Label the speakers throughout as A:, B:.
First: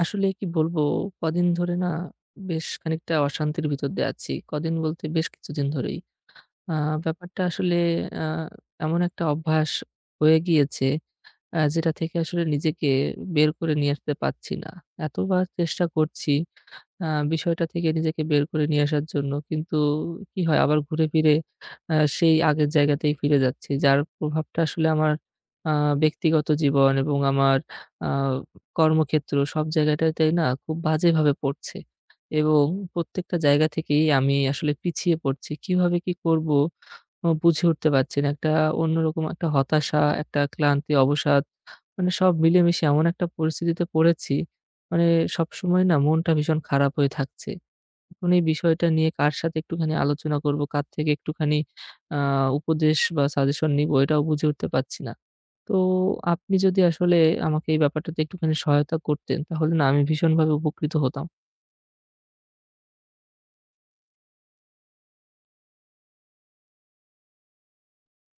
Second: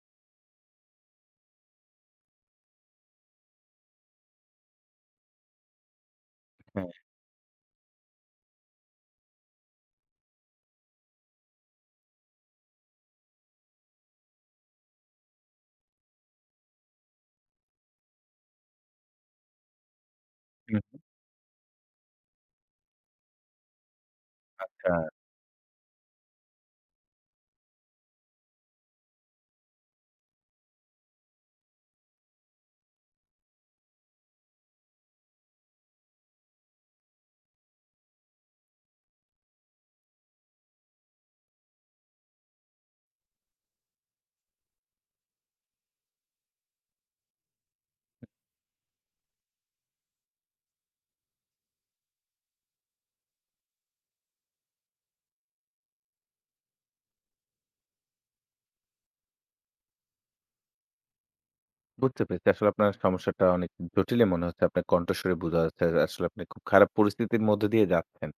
A: আসলে কি বলবো? কদিন ধরে না, বেশ খানিকটা অশান্তির ভিতর দিয়ে আছি। কদিন বলতে বেশ কিছুদিন ধরেই। আ
B: হ্যাঁ,
A: ব্যাপারটা আসলে আ এমন একটা অভ্যাস হয়ে গিয়েছে, যেটা থেকে আসলে নিজেকে বের করে নিয়ে আসতে পারছি না। এতবার চেষ্টা করছি আ বিষয়টা থেকে নিজেকে বের করে নিয়ে আসার জন্য। কিন্তু কি হয়, আবার ঘুরে ফিরে সেই আগের জায়গাতেই ফিরে যাচ্ছি। যার প্রভাবটা আসলে
B: আচ্ছা,
A: আমার আ ব্যক্তিগত জীবন এবং আমার আ কর্মক্ষেত্র সব জায়গাটাতেই না, খুব বাজেভাবে পড়ছে। এবং প্রত্যেকটা জায়গা থেকেই আমি আসলে পিছিয়ে পড়ছি। কিভাবে কি করব? ও বুঝে উঠতে পারছি না। একটা অন্যরকম একটা হতাশা, একটা ক্লান্তি, অবসাদ, মানে সব মিলিয়ে-মিশিয়ে এমন একটা পরিস্থিতিতে পড়েছি, মানে সবসময় না মনটা ভীষণ খারাপ হয়ে থাকছে। এখন এই বিষয়টা নিয়ে কার সাথে একটুখানি আলোচনা করব, কার থেকে একটুখানি আ উপদেশ বা সাজেশন নিবো, এটাও বুঝে উঠতে পারছি না। তো আপনি যদি আসলে আমাকে এই ব্যাপারটাতে একটুখানি সহায়তা করতেন, তাহলে না আমি ভীষণভাবে উপকৃত হতাম।
B: বুঝতে পেরেছি। আসলে আপনার সমস্যাটা অনেক জটিলই মনে হচ্ছে। আপনার কণ্ঠস্বরে বোঝা যাচ্ছে আসলে আপনি খুব খারাপ পরিস্থিতির মধ্য দিয়ে যাচ্ছেন।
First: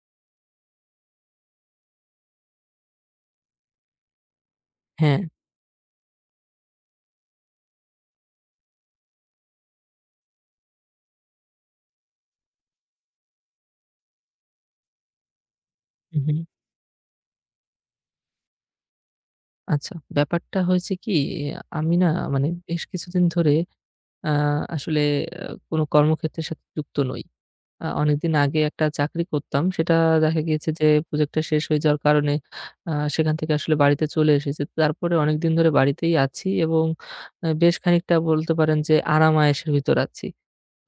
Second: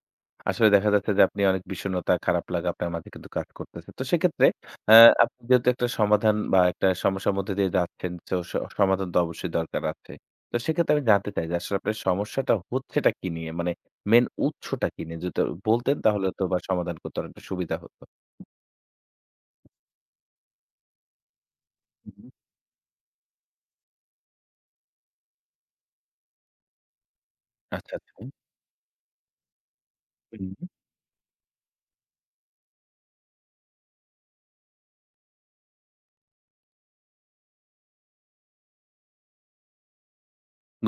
B: আসলে দেখা যাচ্ছে যে আপনি অনেক বিষণ্ণতা, খারাপ লাগা আপনার মাঝে কিন্তু কাজ করতেছে। তো সেক্ষেত্রে আ
A: হ্যাঁ।
B: আপনি যেহেতু একটা সমাধান বা একটা সমস্যার মধ্যে দিয়ে যাচ্ছেন, তো সমাধান তো অবশ্যই দরকার আছে। তো সেক্ষেত্রে আমি জানতে চাই যে আসলে আপনার সমস্যাটা হচ্ছেটা কি নিয়ে? মানে মেইন উৎসটা কি নিয়ে? যদি বলতেন
A: হু,
B: তাহলে
A: হু।
B: হয়তোবা সমাধান করতে অনেকটা সুবিধা হতো।
A: আচ্ছা, ব্যাপারটা হয়েছে কি, আমি না
B: হুম।
A: মানে বেশ কিছুদিন ধরে আ আসলে কোনো কর্মক্ষেত্রের সাথে যুক্ত নই।
B: আচ্ছা, আচ্ছা।
A: অনেকদিন আগে একটা চাকরি করতাম। সেটা দেখা
B: হুম।
A: গিয়েছে যে প্রজেক্টটা শেষ হয়ে যাওয়ার কারণে আ সেখান থেকে আসলে বাড়িতে চলে এসেছি। তারপরে অনেকদিন ধরে বাড়িতেই আছি এবং বেশ খানিকটা বলতে পারেন যে আরাম-আয়েশের ভিতর আছি।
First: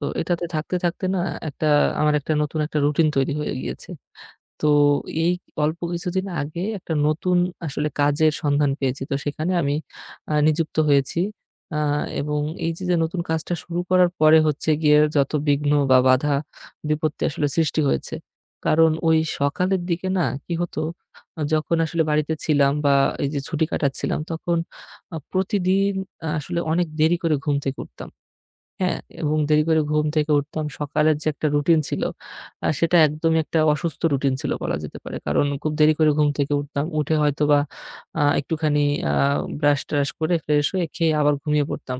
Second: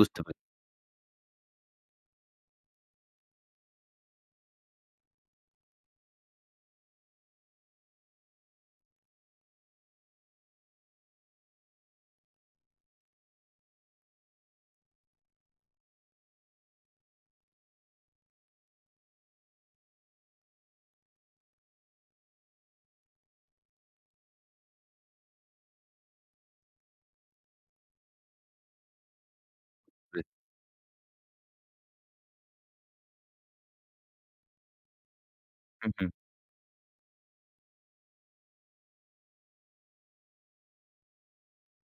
A: তো এটাতে
B: পেরেছি।
A: থাকতে, থাকতে না একটা, আমার একটা নতুন একটা রুটিন তৈরি হয়ে গিয়েছে। তো এই অল্প কিছুদিন আগে একটা নতুন আসলে কাজের সন্ধান পেয়েছি। তো সেখানে আমি নিযুক্ত হয়েছি। আ এবং এই যে নতুন কাজটা শুরু করার পরে হচ্ছে গিয়ে যত বিঘ্ন বা বাধা বিপত্তি আসলে সৃষ্টি হয়েছে। কারণ ওই সকালের দিকে না কি হতো, যখন আসলে বাড়িতে ছিলাম বা এই যে ছুটি কাটাচ্ছিলাম তখন প্রতিদিন আসলে অনেক দেরি করে ঘুম থেকে উঠতাম। হ্যাঁ, এবং দেরি করে ঘুম থেকে উঠতাম। সকালের যে একটা রুটিন ছিল, সেটা একদমই একটা অসুস্থ রুটিন ছিল বলা যেতে পারে। কারণ খুব
B: হুম,
A: দেরি
B: হুম।
A: করে ঘুম থেকে উঠতাম। উঠে হয়তোবা একটুখানি আ ব্রাশ-ট্রাশ করে ফ্রেশ হয়ে খেয়ে আবার ঘুমিয়ে পড়তাম।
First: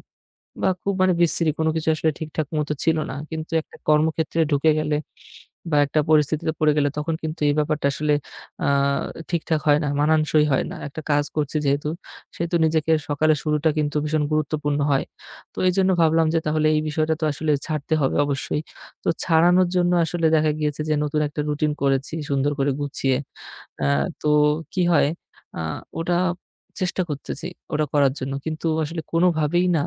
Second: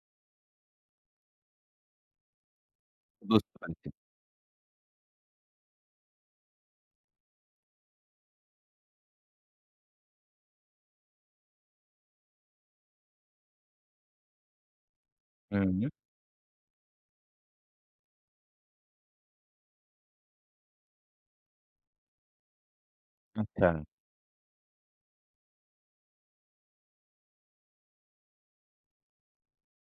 A: বা খুব মানে বিশ্রী, কোনো কিছু আসলে ঠিকঠাক মতো ছিল না। কিন্তু
B: বুঝতে
A: একটা
B: পারছি।
A: কর্মক্ষেত্রে ঢুকে গেলে বা একটা পরিস্থিতিতে পড়ে গেলে তখন কিন্তু এই ব্যাপারটা আসলে আ ঠিকঠাক হয় না, মানানসই হয় না। একটা কাজ করছি যেহেতু, সেহেতু নিজেকে সকালের শুরুটা কিন্তু ভীষণ গুরুত্বপূর্ণ হয়। তো
B: হুম,
A: এইজন্য ভাবলাম যে তাহলে এই বিষয়টা তো আসলে ছাড়তে হবে অবশ্যই। তো ছাড়ানোর জন্য আসলে দেখা গিয়েছে যে নতুন একটা রুটিন করেছি সুন্দর করে গুছিয়ে।
B: আচ্ছা।
A: আ তো কি হয়, আ ওটা চেষ্টা করতেছি ওটা করার জন্য। কিন্তু আসলে কোনোভাবেই না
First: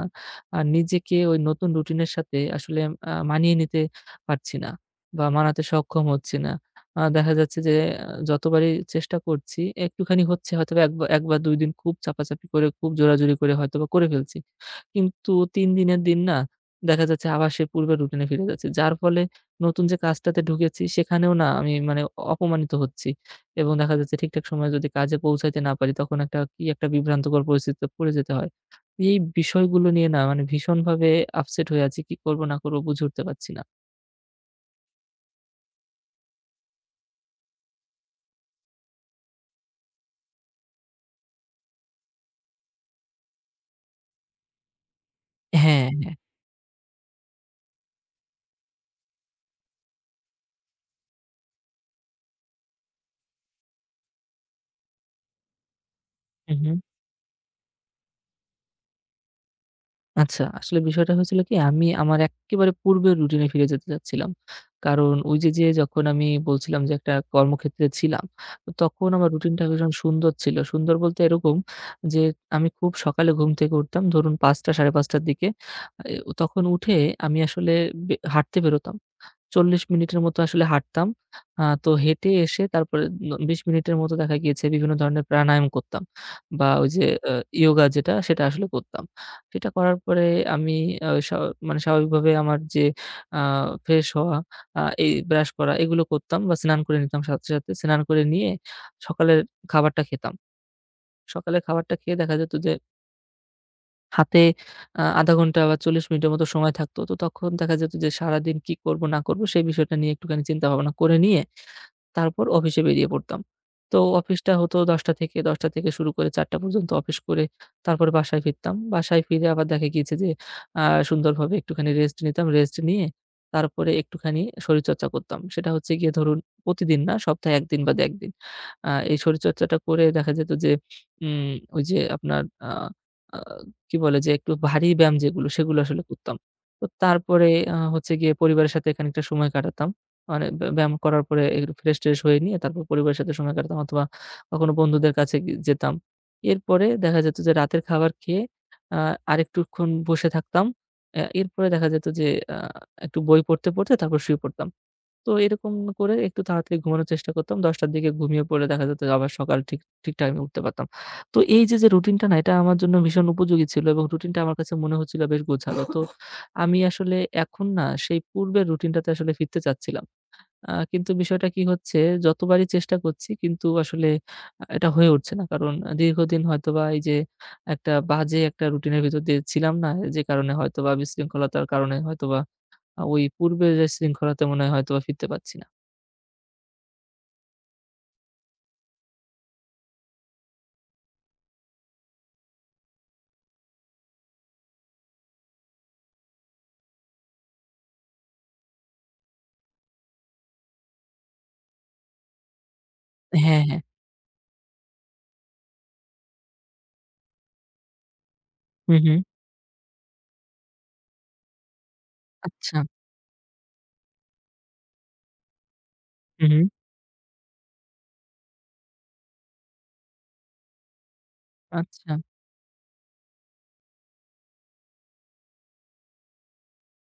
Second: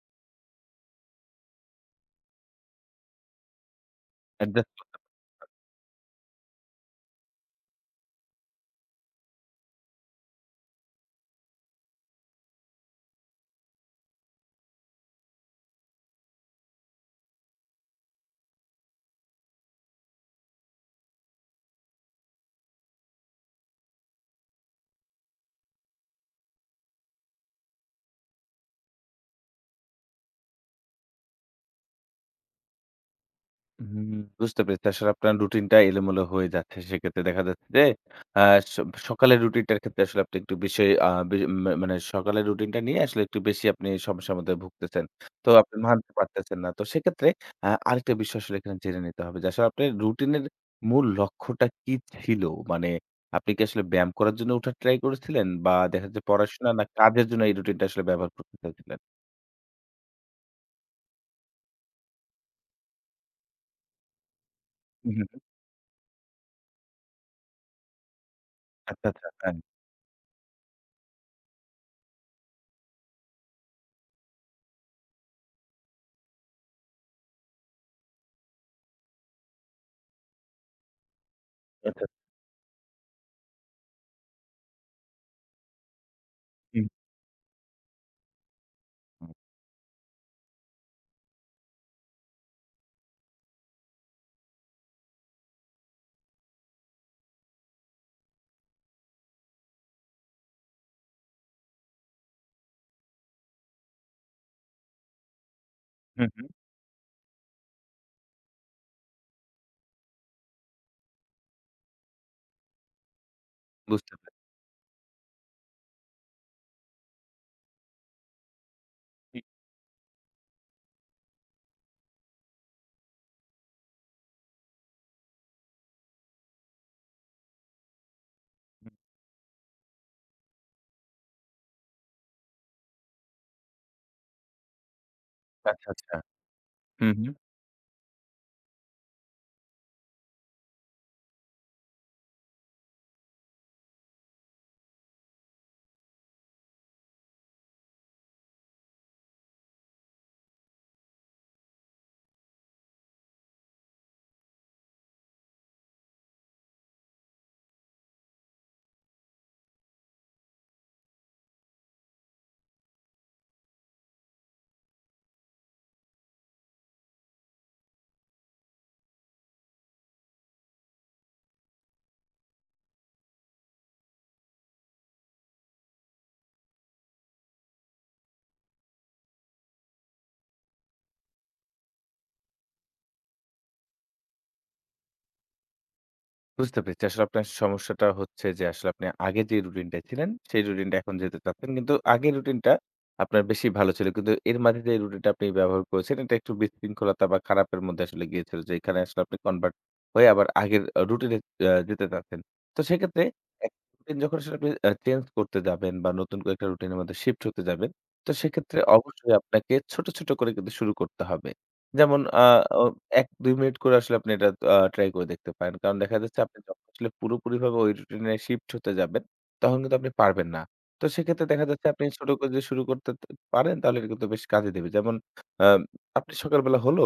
A: নিজেকে ওই নতুন রুটিনের সাথে আসলে মানিয়ে নিতে পারছি
B: একটা
A: না বা মানাতে সক্ষম হচ্ছি না। দেখা যাচ্ছে যে যতবারই চেষ্টা করছি, একটুখানি হচ্ছে, হয়তোবা ১ বা ২ দিন খুব চাপাচাপি করে, খুব জোরাজুরি করে হয়তোবা করে ফেলছি। কিন্তু ৩ দিনের দিন না দেখা যাচ্ছে আবার সেই পূর্বের রুটিনে ফিরে যাচ্ছি। যার ফলে নতুন যে কাজটাতে ঢুকেছি সেখানেও না আমি মানে অপমানিত হচ্ছি। এবং দেখা যাচ্ছে ঠিকঠাক সময়ে যদি কাজে পৌঁছাইতে না পারি তখন একটা কি একটা বিভ্রান্তকর পরিস্থিতিতে পড়ে যেতে হয়। এই বিষয়গুলো নিয়ে না মানে ভীষণভাবে আপসেট হয়ে আছি। কি করব, না করব, বুঝে উঠতে পারছি না।
B: হুম, বুঝতে পেরেছি। আসলে আপনার রুটিনটা এলোমেলো হয়ে যাচ্ছে। সেক্ষেত্রে দেখা যাচ্ছে যে আ স সকালের রুটিনটার ক্ষেত্রে আসলে আপনি একটু বেশি আ বে মা মানে সকালের রুটিনটা নিয়ে আসলে একটু বেশি আপনি সমস্যার মধ্যে ভুগতেছেন। তো আপনি
A: হ্যাঁ,
B: মানতে
A: হ্যাঁ।
B: পারতেছেন না। তো সেক্ষেত্রে আরেকটা বিষয় আসলে এখানে জেনে নিতে হবে যে আসলে আপনার রুটিনের মূল লক্ষ্যটা কি ছিল? মানে আপনি কি আসলে ব্যায়াম করার জন্য উঠার ট্রাই করেছিলেন বা দেখা যাচ্ছে
A: হু, হু।
B: পড়াশোনা না কাজের জন্য এই রুটিনটা আসলে ব্যবহার করতে চাইছিলেন?
A: আচ্ছা, আসলে বিষয়টা হয়েছিল কি? আমি আমার এক্কেবারে পূর্বের রুটিনে ফিরে যেতে চাচ্ছিলাম। কারণ
B: হুম,
A: ওই
B: হুম।
A: যে, যে যখন আমি বলছিলাম যে একটা কর্মক্ষেত্রে ছিলাম, তো তখন
B: আচ্ছা,
A: আমার
B: আচ্ছা।
A: রুটিনটা ভীষণ সুন্দর ছিল। সুন্দর বলতে এরকম যে আমি খুব সকালে ঘুম থেকে উঠতাম, ধরুন ৫ঃ০০ ৫ঃ৩০ র দিকে। এ তখন উঠে আমি আসলে হাঁটতে বেরোতাম। ৪০ মিনিটের মতো আসলে হাঁটতাম। তো
B: হ্যাঁ।
A: হেঁটে এসে তারপরে ২০ মিনিটের মতো দেখা গিয়েছে বিভিন্ন ধরনের প্রাণায়াম করতাম। বা
B: হুম,
A: ওই যে আ ইয়োগা, যেটা সেটা আসলে করতাম। সেটা করার পরে আমি আ স্বা মানে স্বাভাবিকভাবে আমার যে আ ফ্রেশ হওয়া, এই ব্রাশ করা এগুলো করতাম, বা স্নান করে নিতাম সাথে, সাথে। স্নান করে নিয়ে সকালের খাবারটা খেতাম। সকালের খাবারটা খেয়ে দেখা যেত যে হাতে ০.৫ ঘন্টা বা ৪০
B: হুম,
A: মিনিটের মতো
B: হুম,
A: সময় থাকতো। তো তখন দেখা যেত যে সারাদিন কি করব না করব সেই বিষয়টা নিয়ে একটুখানি চিন্তা ভাবনা করে নিয়ে তারপর অফিসে বেরিয়ে পড়তাম। তো
B: বুঝতে
A: অফিসটা হতো ১০টা থেকে শুরু করে ৪টা পর্যন্ত অফিস করে তারপরে বাসায় ফিরতাম। বাসায়
B: পেরেছি।
A: ফিরে আবার দেখা গিয়েছে যে আ সুন্দরভাবে একটুখানি রেস্ট নিতাম। রেস্ট নিয়ে তারপরে একটুখানি শরীরচর্চা করতাম। সেটা হচ্ছে গিয়ে ধরুন প্রতিদিন না, সপ্তাহে ১ দিন বাদে ১ দিন।
B: হুম,
A: এই শরীরচর্চাটা করে দেখা যেত যে উম ওই যে আপনার, আ আ কি বলে, যে একটু ভারী ব্যায়াম যেগুলো সেগুলো
B: আচ্ছা,
A: আসলে
B: আচ্ছা।
A: করতাম। তো
B: হুম, হুম,
A: তারপরে হচ্ছে গিয়ে পরিবারের সাথে খানিকটা সময় কাটাতাম। মানে ব্যায়াম করার পরে একটু ফ্রেশ-ট্রেশ হয়ে নিয়ে তারপর পরিবারের সাথে সময় কাটাতাম, অথবা কখনো বন্ধুদের কাছে যেতাম। এরপরে দেখা যেত যে রাতের খাবার খেয়ে আ আরেকটুক্ষণ বসে থাকতাম। এরপরে দেখা যেত যে আ একটু বই পড়তে, পড়তে তারপর শুয়ে পড়তাম। তো এরকম করে একটু তাড়াতাড়ি ঘুমানোর চেষ্টা করতাম। ১০ঃ০০ র দিকে ঘুমিয়ে পড়লে দেখা যেত যে আবার সকাল ঠিক ঠিক টাইমে উঠতে পারতাম। তো এই যে রুটিনটা না, এটা আমার জন্য ভীষণ উপযোগী ছিল এবং রুটিনটা আমার কাছে মনে হচ্ছিল বেশ গোছালো। তো আমি আসলে এখন না সেই পূর্বের রুটিনটাতে আসলে ফিরতে চাচ্ছিলাম। কিন্তু বিষয়টা কি হচ্ছে, যতবারই চেষ্টা করছি কিন্তু আসলে এটা হয়ে উঠছে না। কারণ দীর্ঘদিন হয়তোবা এই যে একটা বাজে একটা রুটিনের ভিতর দিয়ে ছিলাম না? যে কারণে হয়তোবা বিশৃঙ্খলতার কারণে হয়তোবা ওই পূর্বের যে শৃঙ্খলাতে মনে হয় হয়তোবা ফিরতে পারছি না।
B: বুঝতে পেরেছি। আসলে আপনার সমস্যাটা হচ্ছে যে আসলে আপনি আগে যে রুটিনটায় ছিলেন, সেই রুটিনটা এখন যেতে চাচ্ছেন। কিন্তু আগের রুটিনটা আপনার বেশি ভালো ছিল। কিন্তু এর মাঝে যে রুটিনটা আপনি ব্যবহার করেছেন, এটা একটু বিশৃঙ্খলতা বা খারাপের মধ্যে আসলে গিয়েছিল। যেখানে আসলে আপনি কনভার্ট হয়ে আবার আগের রুটিনে যেতে চাচ্ছেন। তো সেক্ষেত্রে
A: হ্যাঁ, হ্যাঁ।
B: একটা রুটিন যখন আসলে আপনি চেঞ্জ করতে যাবেন বা নতুন করে একটা রুটিনের মধ্যে শিফট হতে যাবেন, তো সেক্ষেত্রে
A: হু, হু।
B: অবশ্যই আপনাকে ছোট, ছোট করে কিন্তু শুরু করতে হবে। যেমন আ
A: আচ্ছা।
B: ও ১-২ মিনিট করে আসলে আপনি এটা ট্রাই করে দেখতে পারেন। কারণ দেখা যাচ্ছে
A: হু, হু।
B: আপনি যখন আসলে পুরোপুরিভাবে ওই রুটিন এ শিফট হতে যাবেন, তখন কিন্তু আপনি পারবেন না। তো সেক্ষেত্রে দেখা যাচ্ছে আপনি
A: আচ্ছা।
B: ছোট করে যদি শুরু করতে পারেন তাহলে এটা কিন্তু বেশ কাজে দেবে। যেমন আ আপনি সকালবেলা হলো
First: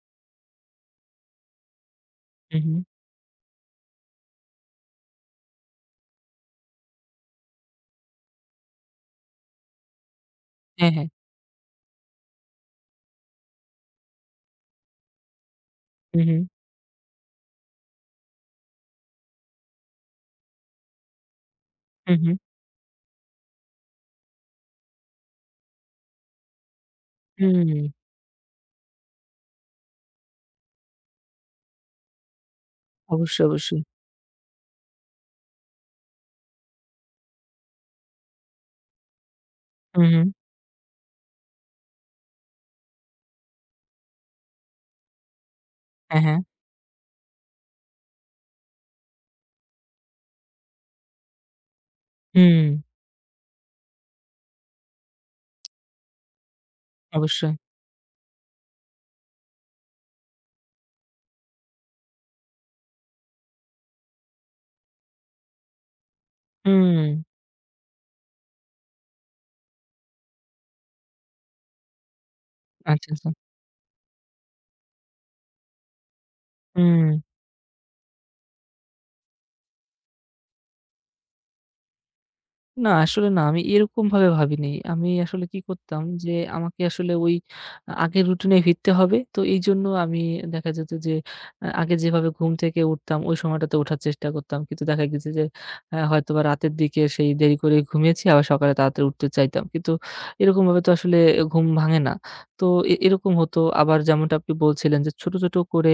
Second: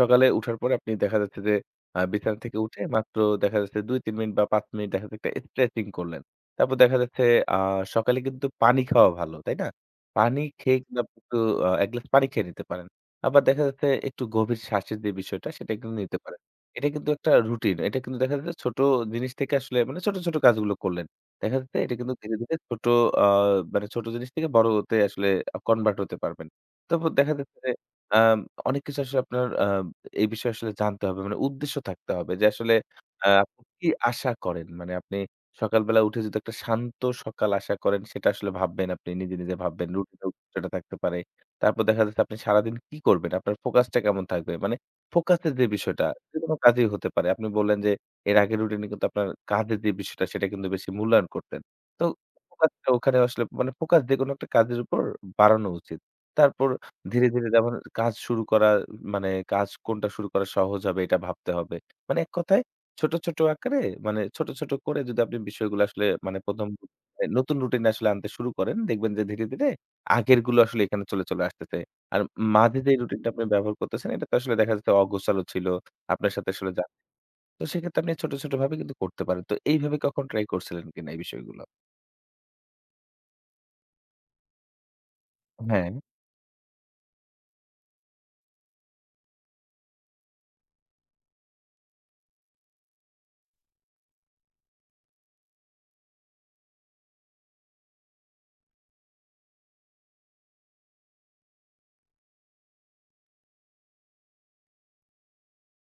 B: সকালে উঠার পরে আপনি দেখা যাচ্ছে যে বিছানা
A: হু,
B: থেকে
A: হু।
B: উঠে মাত্র দেখা যাচ্ছে ২-৩ মিনিট বা ৫ মিনিট দেখা যাচ্ছে একটা স্ট্রেচিং করলেন। তারপর দেখা যাচ্ছে আ সকালে কিন্তু পানি খাওয়া ভালো, তাই না? পানি খেয়ে
A: হ্যাঁ,
B: কিন্তু
A: হ্যাঁ।
B: আপনি একটু ১ গ্লাস পানি খেয়ে নিতে পারেন। আবার দেখা যাচ্ছে একটু গভীর শ্বাসের যে বিষয়টা সেটা কিন্তু
A: হু,
B: নিতে
A: হু।
B: পারেন। এটা কিন্তু একটা রুটিন। এটা কিন্তু দেখা যাচ্ছে ছোট জিনিস থেকে আসলে মানে ছোট, ছোট কাজগুলো করলেন। দেখা যাচ্ছে এটা
A: হু,
B: কিন্তু
A: হু।
B: ধীরে, ধীরে ছোট আ মানে ছোট জিনিস থেকে বড়তে আসলে কনভার্ট হতে পারবেন। তারপর দেখা যাচ্ছে যে
A: হুম।
B: আম অনেক কিছু আসলে আপনার এই বিষয়ে আসলে জানতে হবে। মানে উদ্দেশ্য থাকতে হবে যে আসলে
A: অবশ্যই,
B: আপনি
A: অবশ্যই।
B: কি আশা করেন? মানে আপনি সকালবেলা উঠে যদি একটা শান্ত সকাল আশা করেন সেটা আসলে ভাববেন আপনি নিজে, নিজে ভাববেন।
A: হু, হু।
B: রুটিনের উদ্দেশ্যটা থাকতে পারে। তারপর দেখা যাচ্ছে আপনি সারাদিন কি করবেন? আপনার ফোকাসটা কেমন থাকবে? মানে ফোকাসের যে বিষয়টা
A: হ্যাঁ, হ্যাঁ।
B: যেকোনো কাজেই হতে পারে। আপনি বললেন যে এর আগের রুটিনে কিন্তু আপনার কাজের যে বিষয়টা সেটা কিন্তু বেশি মূল্যায়ন করতেন। তো
A: হুম।
B: ফোকাসটা ওখানে আসলে মানে ফোকাস যেকোনো একটা কাজের উপর বাড়ানো উচিত। তারপর ধীরে, ধীরে
A: অবশ্যই।
B: যেমন কাজ শুরু করা মানে কাজ কোনটা শুরু করা সহজ হবে এটা ভাবতে হবে। মানে এক কথায় ছোট, ছোট আকারে মানে ছোট, ছোট করে যদি আপনি বিষয়গুলো আসলে মানে ১ম
A: হুম।
B: এ নতুন রুটিন আসলে আনতে শুরু করেন, দেখবেন যে ধীরে, ধীরে আগের গুলো আসলে এখানে চলে, চলে আসতেছে। আর মাঝে যে
A: আচ্ছা, আচ্ছা।
B: রুটিনটা আপনি ব্যবহার করতেছেন এটা তো আসলে দেখা যাচ্ছে অগোছালো ছিল। আপনার সাথে আসলে যা।
A: হুম।
B: তো সেক্ষেত্রে আপনি ছোট, ছোট ভাবে কিন্তু করতে পারেন। তো এইভাবে কখন ট্রাই করছিলেন কিনা এই বিষয়গুলো?
A: না, আসলে না আমি এরকমভাবে ভাবিনি। আমি আসলে কি
B: হ্যাঁ,
A: করতাম যে আমাকে আসলে ওই আগের রুটিনে ফিরতে হবে। তো এইজন্য আমি দেখা যেত যে আগে যেভাবে ঘুম থেকে উঠতাম ওই সময়টাতে ওঠার চেষ্টা করতাম। কিন্তু দেখা গেছে যে হয়তোবা রাতের দিকে সেই দেরি করে ঘুমিয়েছি, আবার সকালে তাড়াতাড়ি উঠতে চাইতাম। কিন্তু এরকমভাবে তো আসলে ঘুম ভাঙে না। তো এরকম হতো, আবার যেমনটা আপনি বলছিলেন যে ছোট, ছোট করে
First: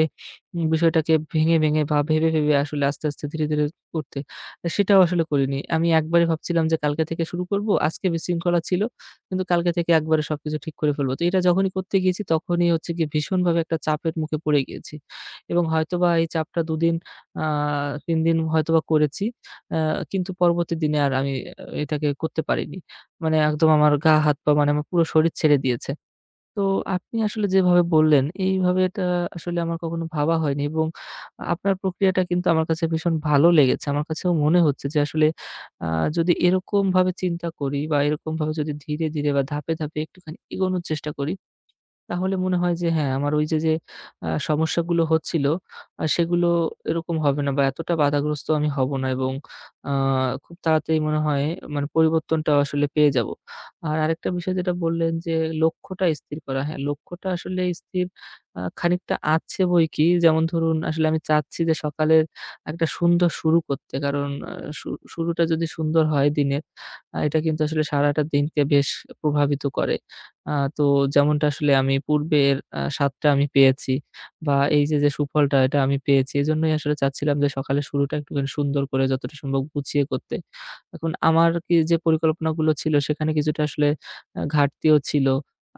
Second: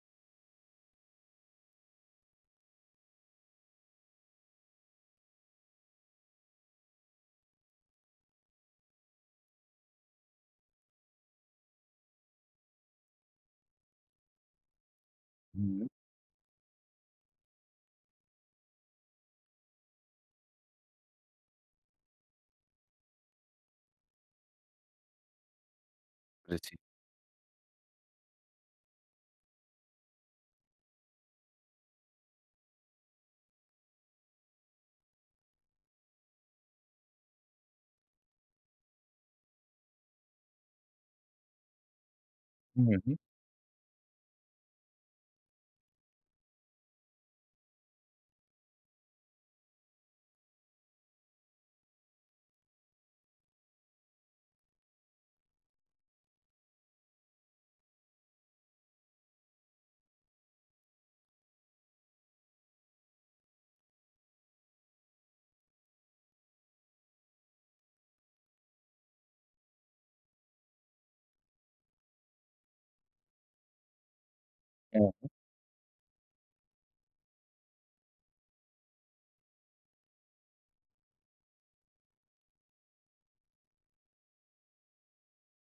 A: বিষয়টাকে ভেঙে, ভেঙে বা ভেবে, ভেবে আসলে আস্তে, আস্তে, ধীরে, ধীরে করতে, সেটাও আসলে করিনি। আমি একবারে ভাবছিলাম যে কালকে থেকে শুরু করব। আজকে বিশৃঙ্খলা ছিল, কিন্তু কালকে থেকে একবারে সবকিছু ঠিক করে ফেলব। তো এটা যখনই করতে গিয়েছি তখনই হচ্ছে গিয়ে ভীষণভাবে একটা চাপের মুখে পড়ে গিয়েছি। এবং
B: হুম,
A: হয়তোবা এই চাপটা ২ দিন আ ৩ দিন হয়তোবা করেছি। আ কিন্তু পরবর্তী দিনে আর আমি এটাকে করতে পারিনি। মানে একদম আমার গা হাত পা, মানে আমার পুরো শরীর ছেড়ে দিয়েছে। তো
B: বুঝেছি।
A: আপনি আসলে যেভাবে বললেন, এইভাবে এটা আসলে আমার কখনো ভাবা হয়নি, এবং আপনার প্রক্রিয়াটা কিন্তু আমার কাছে ভীষণ ভালো লেগেছে। আমার কাছেও মনে হচ্ছে যে আসলে আ যদি এরকমভাবে চিন্তা করি বা এরকমভাবে যদি ধীরে, ধীরে বা ধাপে, ধাপে একটুখানি এগোনোর চেষ্টা করি, তাহলে মনে হয়
B: হুম,
A: যে হ্যাঁ,
B: হুম,
A: আমার ওই যে সমস্যাগুলো হচ্ছিল, সেগুলো এরকম হবে না, বা এতটা বাধাগ্রস্ত আমি হব না, এবং আ খুব তাড়াতাড়ি মনে হয় মানে পরিবর্তনটা আসলে পেয়ে যাব। আর আরেকটা বিষয় যেটা বললেন যে লক্ষ্যটা স্থির করা। হ্যাঁ, লক্ষ্যটা আসলে স্থির খানিকটা আছে বইকি। যেমন ধরুন, আসলে আমি চাচ্ছি যে সকালের একটা সুন্দর শুরু করতে। কারণ আ শু শুরুটা যদি সুন্দর হয় দিনের, এটা কিন্তু আসলে সারাটা দিনকে বেশ প্রভাবিত করে। আ তো যেমনটা আসলে আমি পূর্বের স্বাদটা আমি পেয়েছি বা এই যে সুফলটা এটা আমি পেয়েছি, এজন্যই আসলে চাচ্ছিলাম যে সকালের শুরুটা একটুখানি সুন্দর করে যতটা সম্ভব গুছিয়ে করতে। এখন আমার কি যে পরিকল্পনাগুলো ছিল সেখানে কিছুটা আসলে ঘাটতিও ছিল।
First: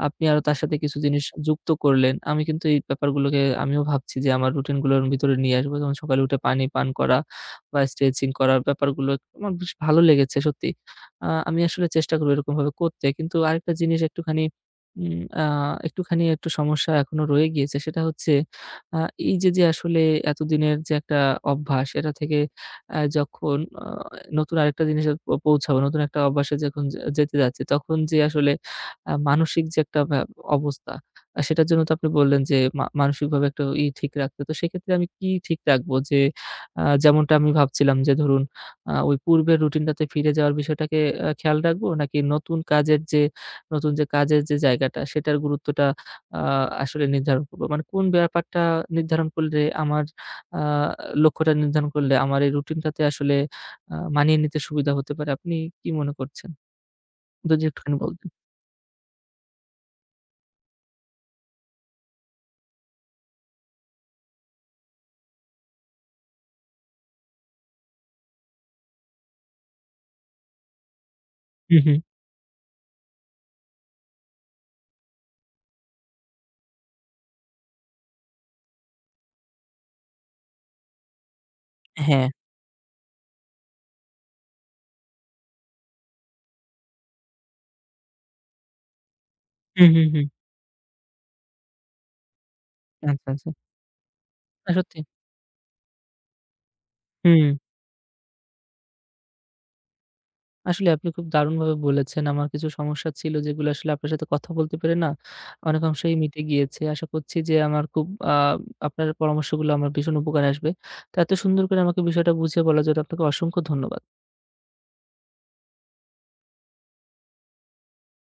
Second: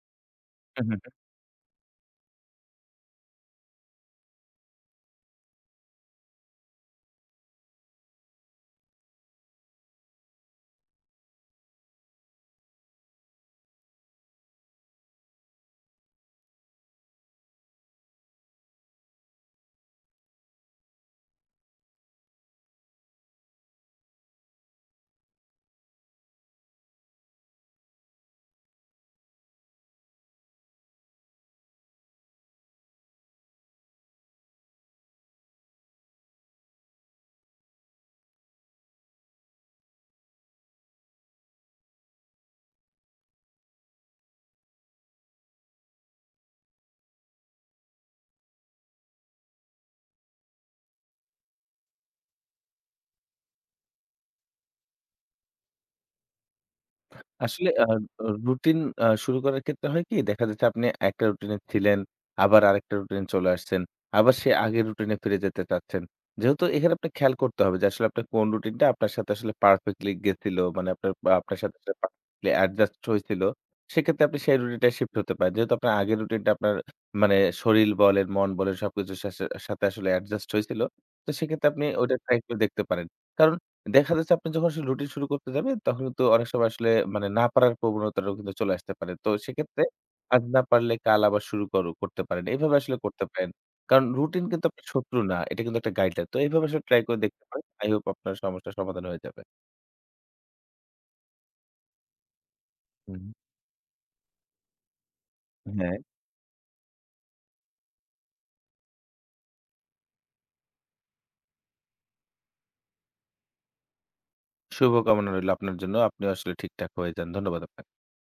A: আপনি আরো তার সাথে কিছু
B: হ্যাঁ।
A: জিনিস যুক্ত করলেন। আমি কিন্তু এই ব্যাপারগুলোকে আমিও ভাবছি যে আমার রুটিনগুলোর ভিতরে নিয়ে আসবো। যেমন সকালে উঠে পানি পান করা বা স্ট্রেচিং করার ব্যাপারগুলো আমার বেশ ভালো লেগেছে সত্যি। আমি আসলে চেষ্টা করব এরকমভাবে করতে। কিন্তু আরেকটা জিনিস একটুখানি উম আ একটুখানি একটু সমস্যা এখনো রয়ে গিয়েছে। সেটা হচ্ছে আ এই যে আসলে এতদিনের যে একটা অভ্যাস, এটা থেকে যখন নতুন আরেকটা জিনিসে পৌঁছাবো, নতুন একটা অভ্যাসে যখন যেতে যাচ্ছি, তখন যে আসলে মানসিক যে একটা অবস্থা, সেটার জন্য তো আপনি বললেন যে মানসিকভাবে একটু ঠিক রাখতে। তো সেক্ষেত্রে আমি কি ঠিক রাখবো? যে আ যেমনটা আমি ভাবছিলাম যে ধরুন ওই পূর্বের রুটিনটাতে ফিরে যাওয়ার বিষয়টাকে খেয়াল রাখবো? নাকি নতুন যে কাজের যে জায়গাটা সেটার গুরুত্বটা আ আসলে নির্ধারণ করব। মানে কোন ব্যাপারটা নির্ধারণ করলে আমার আ লক্ষ্যটা নির্ধারণ করলে আমার এই রুটিনটাতে আসলে মানিয়ে নিতে সুবিধা হতে পারে। আপনি কি মনে করছেন? যদি
B: আসলে আ
A: একটুখানি
B: আ
A: বলতেন।
B: রুটিন শুরু করার ক্ষেত্রে হয় কি? দেখা যাচ্ছে আপনি একটা রুটিনে ছিলেন, আবার আরেকটা রুটিনে চলে আসছেন। আবার সেই আগের রুটিনে ফিরে যেতে চাচ্ছেন। যেহেতু এখানে আপনাকে খেয়াল করতে হবে যে আসলে আপনার কোন রুটিনটা আপনার সাথে আসলে পারফেক্টলি গেছিল। মানে আপনার আপনার
A: হু,
B: সাথে
A: হু।
B: আসলে পারফেক্টলি অ্যাডজাস্ট হয়েছিল। সেক্ষেত্রে আপনি সেই রুটিনটায় শিফট হতে পারেন। যেহেতু আপনার আগের রুটিনটা আপনার মানে শরীর বলেন, মন বলেন সবকিছুর সা সা সাথে আসলে অ্যাডজাস্ট হয়েছিল। তো সেক্ষেত্রে আপনি ওইটা
A: হ্যাঁ।
B: ট্রাই করে দেখতে পারেন। কারণ দেখা যাচ্ছে আপনি যখন আসলে রুটিন শুরু করতে যাবেন, তখন কিন্তু অনেক সময় আসলে মানে না পারার প্রবণতাটাও কিন্তু চলে আসতে পারে। তো সেক্ষেত্রে
A: হু, হু, হু।
B: আজ না পারলে কাল আবার শুরু করো করতে পারেন। এভাবে আসলে করতে
A: আচ্ছা, আচ্ছা।
B: পারেন। কারণ রুটিন কিন্তু
A: না
B: আপনার
A: সত্যি।
B: শত্রু না। এটা কিন্তু একটা গাইডলাইন। তো এভাবে আসলে ট্রাই করে দেখতে
A: হুম।
B: পারেন। আই হোপ আপনার সমস্যার সমাধান হয়ে যাবে।
A: আসলে আপনি খুব দারুণভাবে বলেছেন। আমার কিছু সমস্যা
B: হুম।
A: ছিল যেগুলো আসলে আপনার সাথে কথা বলতে পেরে না
B: হ্যাঁ,
A: অনেকাংশেই মিটে গিয়েছে। আশা করছি যে আমার খুব আপনার পরামর্শগুলো আমার ভীষণ উপকারে আসবে। তো এত সুন্দর করে আমাকে বিষয়টা বুঝিয়ে বলার জন্য আপনাকে অসংখ্য ধন্যবাদ।
B: শুভকামনা রইলো আপনার জন্য। আপনিও আসলে ঠিকঠাক হয়ে যান। ধন্যবাদ আপনাকে।